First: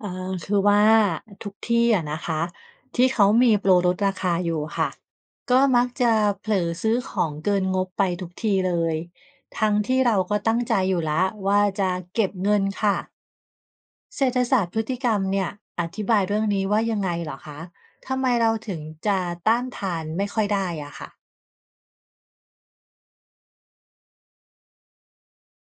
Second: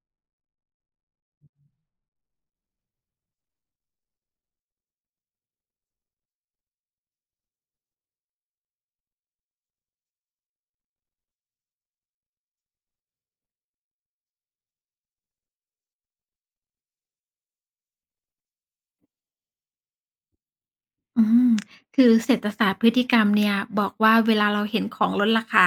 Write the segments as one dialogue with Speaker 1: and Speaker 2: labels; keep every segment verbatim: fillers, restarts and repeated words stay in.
Speaker 1: อ่าคือว่าทุกที่อะนะคะที่เขามีโปรลดราคาอยู่ค่ะก็มักจะเผลอซื้อของเกินงบไปทุกทีเลยทั้งที่เราก็ตั้งใจอยู่แล้วว่าจะเก็บเงินค่ะเศรษฐศาสตร์พฤติกรรมเนี่ยอธิบายเรื่องนี้ว่ายังไงเหรอคะทำไมเราถึงจะต้านทานไม่ค่อยได้อะค่ะ
Speaker 2: อืมคือเศรษฐศาสตร์พฤติกรรมเนี่ยบอกว่าเวลาเราเห็นของลดราคา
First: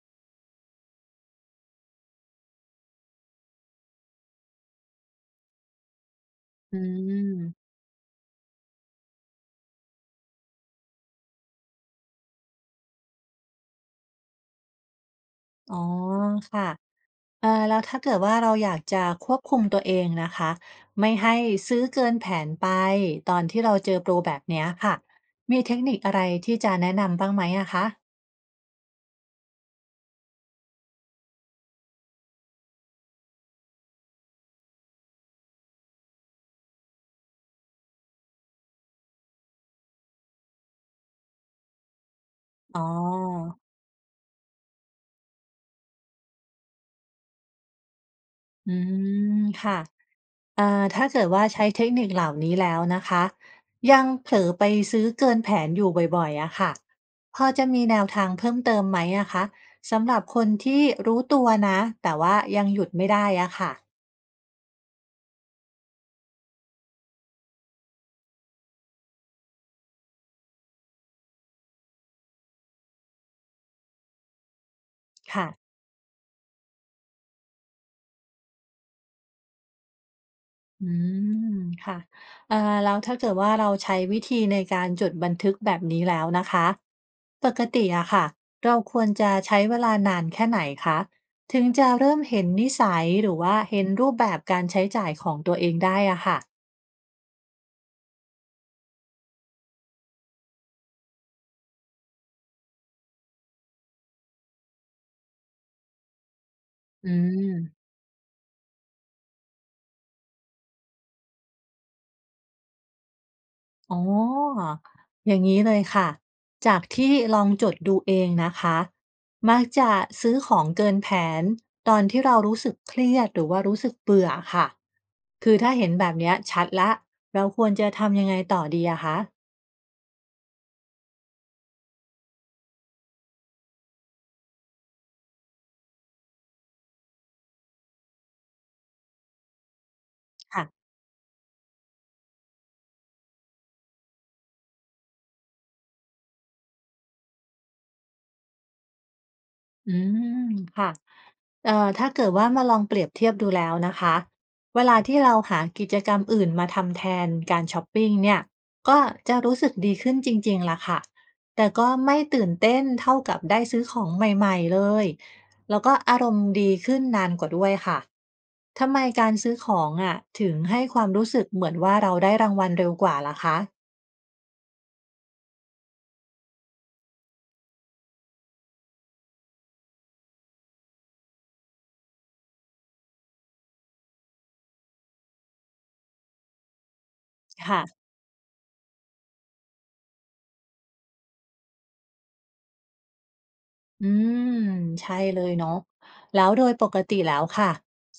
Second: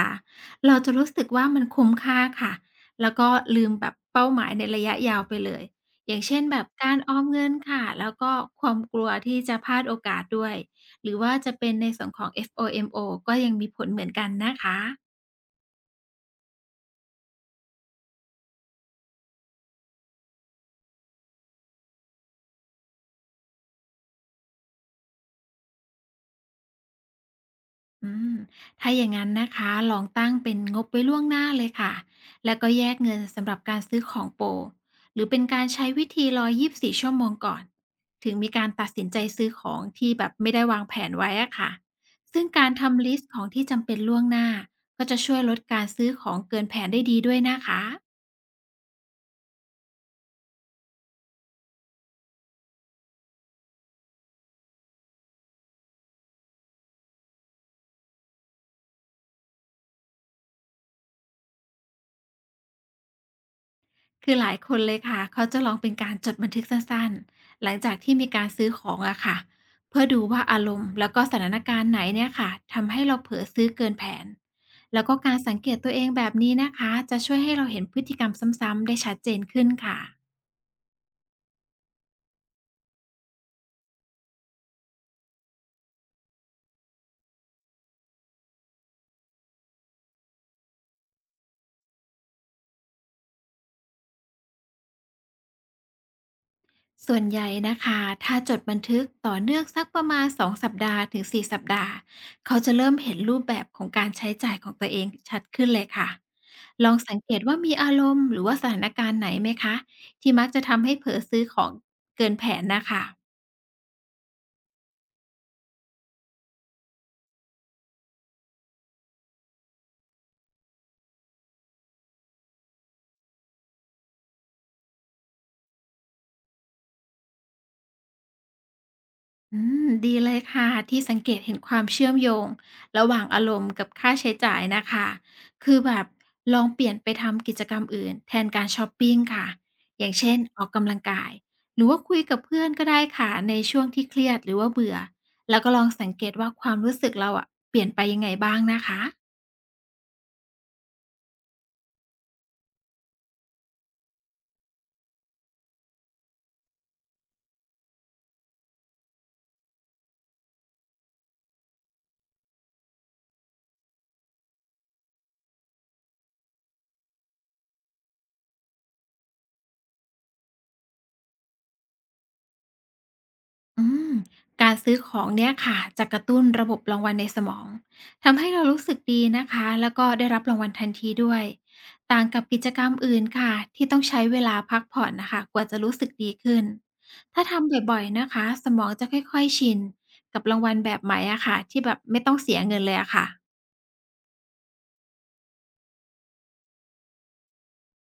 Speaker 2: เราจะรู้สึกว่ามันคุ้มค่าค่ะแล้วก็ลืมแบบเป้าหมายในระยะยาวไปเลยอย่างเช่นแบบ
Speaker 1: อื
Speaker 2: การออม
Speaker 1: ม
Speaker 2: เงินค่ะแล้วก็ความกลัวที่จะพลาดโอกาสด้วยหรือว่าจะเป็นในส่วนของ โฟโม ก็ยังมีผลเหมือนกันนะคะ
Speaker 1: อ๋อค่ะ อาแล้วถ้าเกิดว่าเราอยากจะควบคุมตัวเองนะคะไม่ให้ซื้อเกินแผนไปตอนที่เราเจอโปรแบบเนี้ยค่ะมีเทคนิคอะไรที่จะแนะนำบ้างไหมอะคะ
Speaker 2: อืมถ้าอย่างนั้นนะคะลองตั้งเป็นงบไว้ล่วงหน้าเลยค่ะแล้วก็แยกเงินสำหรับการซื้อของโปรหรือเป็นการใช้วิธีรอยี่สิบสี่ชั่วโมงก่อนถึงมีการตัดสินใจซื้อของที่แบบไม่ได้วางแผนไว้อะค่ะซึ่งการ
Speaker 1: อ๋
Speaker 2: ทำลิสต์ของ
Speaker 1: อ
Speaker 2: ที่จำเป็นล่วงหน้าก็จะช่วยลดการซื้อของเกินแผนได้ดีด้วยนะคะ
Speaker 1: อืมค่ะอ่าถ้าเกิดว่าใช้เทคนิคเหล่านี้แล้วนะคะยังเผลอไปซื้อเกินแผนอยู่บ่อยๆอะค่ะพอจะมีแนวทางเพิ่มเติมไหมอะคะสำหรับคนที่รู้ตัวนะแต่ว่ายังหยุดไม่ได้อะค่ะ
Speaker 2: คือหลายคนเลยค่ะเขาจะลองเป็นการจดบันทึกสั้นๆ หลังจากที่มีการซื้อของอะค่ะเพื่อดูว่าอารมณ์แล้วก็สถานการณ์ไหนเนี่ยค่ะทำให้เราเผลอซื้อเกินแผนแล้วก็การ
Speaker 1: ค่ะ
Speaker 2: สังเกตตัวเองแบบนี้นะคะจะช่วยให้เราเห็นพฤติกรรมซ้ำๆ ได้ชัดเจนขึ้นค่ะ
Speaker 1: อืมค่ะเอ่อแล้วถ้าเกิดว่าเราใช้วิธีในการจดบันทึกแบบนี้แล้วนะคะ ปกติอะค่ะเราควรจะใช้เวลานานแค่ไหนคะถึงจะเริ่มเห็นนิสัยหรือว่าเห็นรูปแบบการใช้จ่ายของตัวเองได้อะค่ะ
Speaker 2: ส่วนใหญ่นะคะถ้าจดบันทึกต่อเนื่องสักประมาณสองสัปดาห์ถึงสี่สัปดาห์เขาจะเริ่มเห็นรูปแบบของการใช้จ่ายของตัวเองชัดขึ้นเลยค่ะลอง
Speaker 1: อื
Speaker 2: สังเกตว่ามี
Speaker 1: ม
Speaker 2: อารมณ์หรือว่าสถานการณ์ไหนไหมคะที่มักจะทำให้เผลอซื้อของเกินแผนนะคะ
Speaker 1: อ๋อ อย่างนี้เลยค่ะ จากที่ลองจดดูเองนะคะมักจะซื้อของเกินแผนตอนที่เรารู้สึกเครียดหรือว่ารู้สึกเบื่อค่ะ คือถ้าเห็นแบบเนี้ยชัดละเราควรจะทำยังไงต่อดีอะคะ
Speaker 2: อืมดีเลยค่ะที่สังเกตเห็นความเชื่อมโยงระหว่างอารมณ์กับค่าใช้จ่ายนะคะคือแบบลองเปลี่ยนไปทำกิจกรรมอื่นแทนการชอปปิงค่ะอย่างเช่นอ
Speaker 1: ค่ะ
Speaker 2: อกกำลังกายหรือว่าคุยกับเพื่อนก็ได้ค่ะในช่วงที่เครียดหรือว่าเบื่อแล้วก็ลองสังเกตว่าความรู้สึกเราอะเปลี่ยนไปยังไงบ้างนะคะ
Speaker 1: อืม ค่ะ เอ่อถ้าเกิดว่ามาลองเปรียบเทียบดูแล้วนะคะเวลาที่เราหากิจกรรมอื่นมาทำแทนการช้อปปิงเนี่ยก็จะรู้สึกดีขึ้นจริงๆล่ะค่ะแต่ก็ไม่ตื่นเต้นเท่ากับได้ซื้อของใหม่ๆเลยแล้วก็อารมณ์ดีขึ้นนานกว่าด้วยค่ะทำไมการซื้อของอะถึงให้ความรู้สึกเหมือนว่าเราได้รางวัลเร็วกว่าล่ะคะ
Speaker 2: อืมการซื้อของเนี่ยค่ะจะกระตุ้นระบบรางวัลในสมองทำให้เรารู้สึกดีนะคะแล้วก็ได้รับรางวัลทันทีด้วยต่างกับกิจกรรมอื่นค่ะที่ต้องใช้เวลาพักผ่อนนะคะกว่าจะรู้สึกดีขึ้นถ้า
Speaker 1: ค่ะ
Speaker 2: ทำบ่อยๆนะคะสมองจะค่อยๆชินกับรางวัลแบบใหม่อะค่ะที่แบบไม่ต้องเสียเงินเลยอะค่ะ
Speaker 1: อืมใช่เลยเนาะแล้วโดยปกติแล้วค่ะ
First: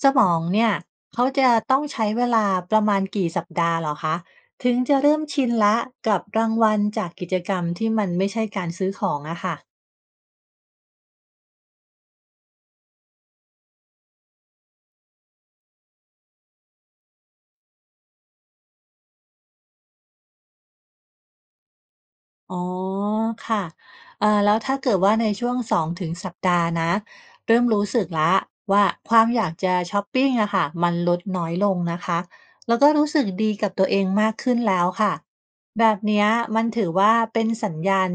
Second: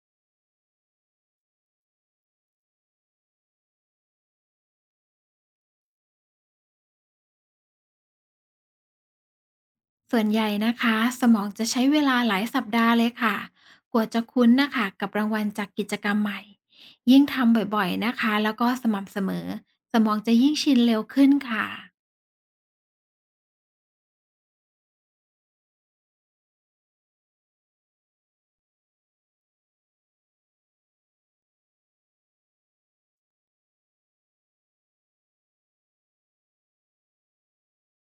Speaker 1: สมองเนี่ยเขาจะต้องใช้เวลาประมาณกี่สัปดาห์เหรอคะถึงจะเริ่มชินละกับรางวัลจากกิจกรรมที่มันไม่ใช่การซื้อของอะค่ะ
Speaker 2: ส่วนใหญ่นะคะสมองจะใช้เวลาหลายสัปดาห์เลยค่ะกว่าจะคุ้นนะคะกับรางวัลจากกิจกรรมใหม่ยิ่งทำบ่อยๆนะคะแล้วก็สม่ำเสมอสมองจะยิ่งชินเร็วขึ้นค่ะ
Speaker 1: อ๋อค่ะเอ่อแล้วถ้าเกิดว่าในช่วงสองถึงสัปดาห์นะเริ่มรู้สึกแล้วว่าความอยากจะชอปปิ้งอะค่ะมันลดน้อยลงนะคะแล้วก็รู้สึกดีกับตัวเองมากขึ้นแล้วค่ะแบบเนี้ยมันถือว่าเป็นสัญญาณ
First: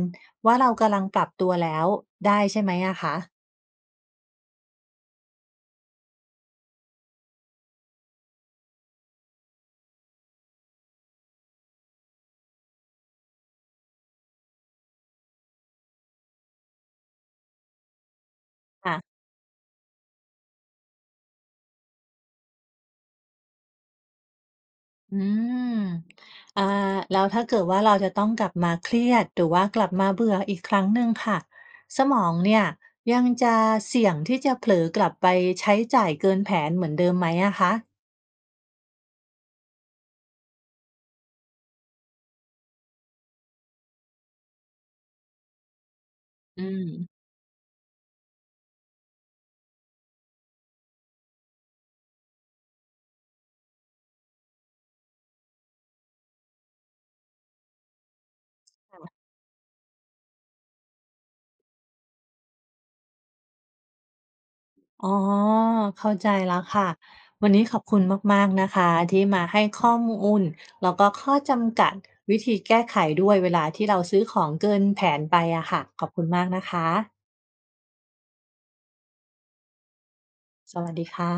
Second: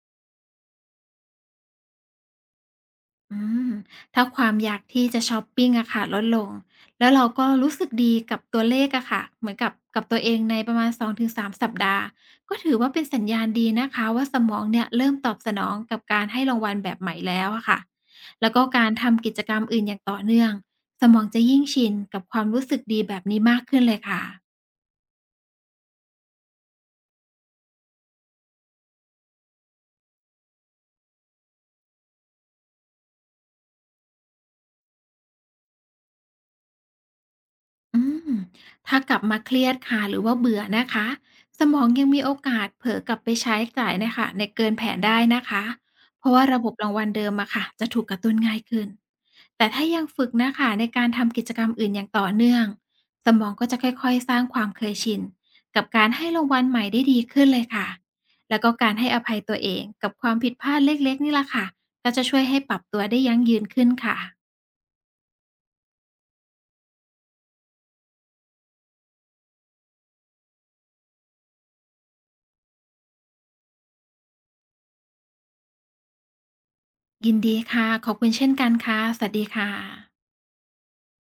Speaker 1: ว่าเรากำลังปรับตัวแล้วได้ใช่ไหมอะคะ
Speaker 2: อืมถ้าความอยากที่จะชอปปิงอะค่ะลดลงแล้วเราก็รู้สึกดีกับตัวเลขอะค่ะเหมือนกับกับตัวเองในประมาณสองถึงสามสามสัปดาห์ก็ถือว่าเป็นสัญญาณดีนะคะว่าสมองเนี่ยเริ่มตอบสนองกับการให้รางวัลแบบใหม่แล้วอะค่ะแล้วก็การทำกิจกรรมอื่นอย่างต่อเนื่องสมองจะยิ่งชินกับความรู้สึกดีแบบนี้มากขึ้นเลยค่ะ
Speaker 1: อืมอ่าแล้วถ้าเกิดว่าเราจะต้องกลับมาเครียดหรือว่ากลับมาเบื่ออีกครั้งหนึ่งค่ะสมองเนี่ยยังจะเสี่ยงที่จะเผลอกลับไปใช้จ่ายเกินแผนเหมือนเดิมไหมอะคะ
Speaker 2: อืมถ้ากลับมาเครียดค่ะหรือว่าเบื่อนะคะสมองยังมีโอกาสเผลอกลับไปใช้จ่ายนะคะในเกินแผนได้นะคะเพราะว่าระ
Speaker 1: อื
Speaker 2: บบรางวัล
Speaker 1: ม
Speaker 2: เดิมอะค่ะจะถูกกระตุ้นง่ายขึ้นแต่ถ้ายังฝึกนะคะในการทำกิจกรรมอื่นอย่างต่อเนื่องสมองก็จะค่อยๆสร้างความเคยชินกับการให้รางวัลใหม่ได้ดีขึ้นเลยค่ะแล้วก็การให้อภัยตัวเองกับความผิดพลาดเล็กๆนี่แหละค่ะก็จะช่วยให้ปรับตัวได้ยั่งยืนขึ้นค่ะ
Speaker 1: อ๋อเข้าใจแล้วค่ะวันนี้ขอบคุณมากๆนะคะที่มาให้ข้อมูลแล้วก็ข้อจำกัดวิธีแก้ไขด้วยเวลาที่เราซื้อของเกินแผนไปอะค่ะขอบคุณมากนะคะ
Speaker 2: ยินดีค่ะขอบคุณเช่นกันค่ะสวัสดีค่ะ
Speaker 1: สวัสดีค่ะ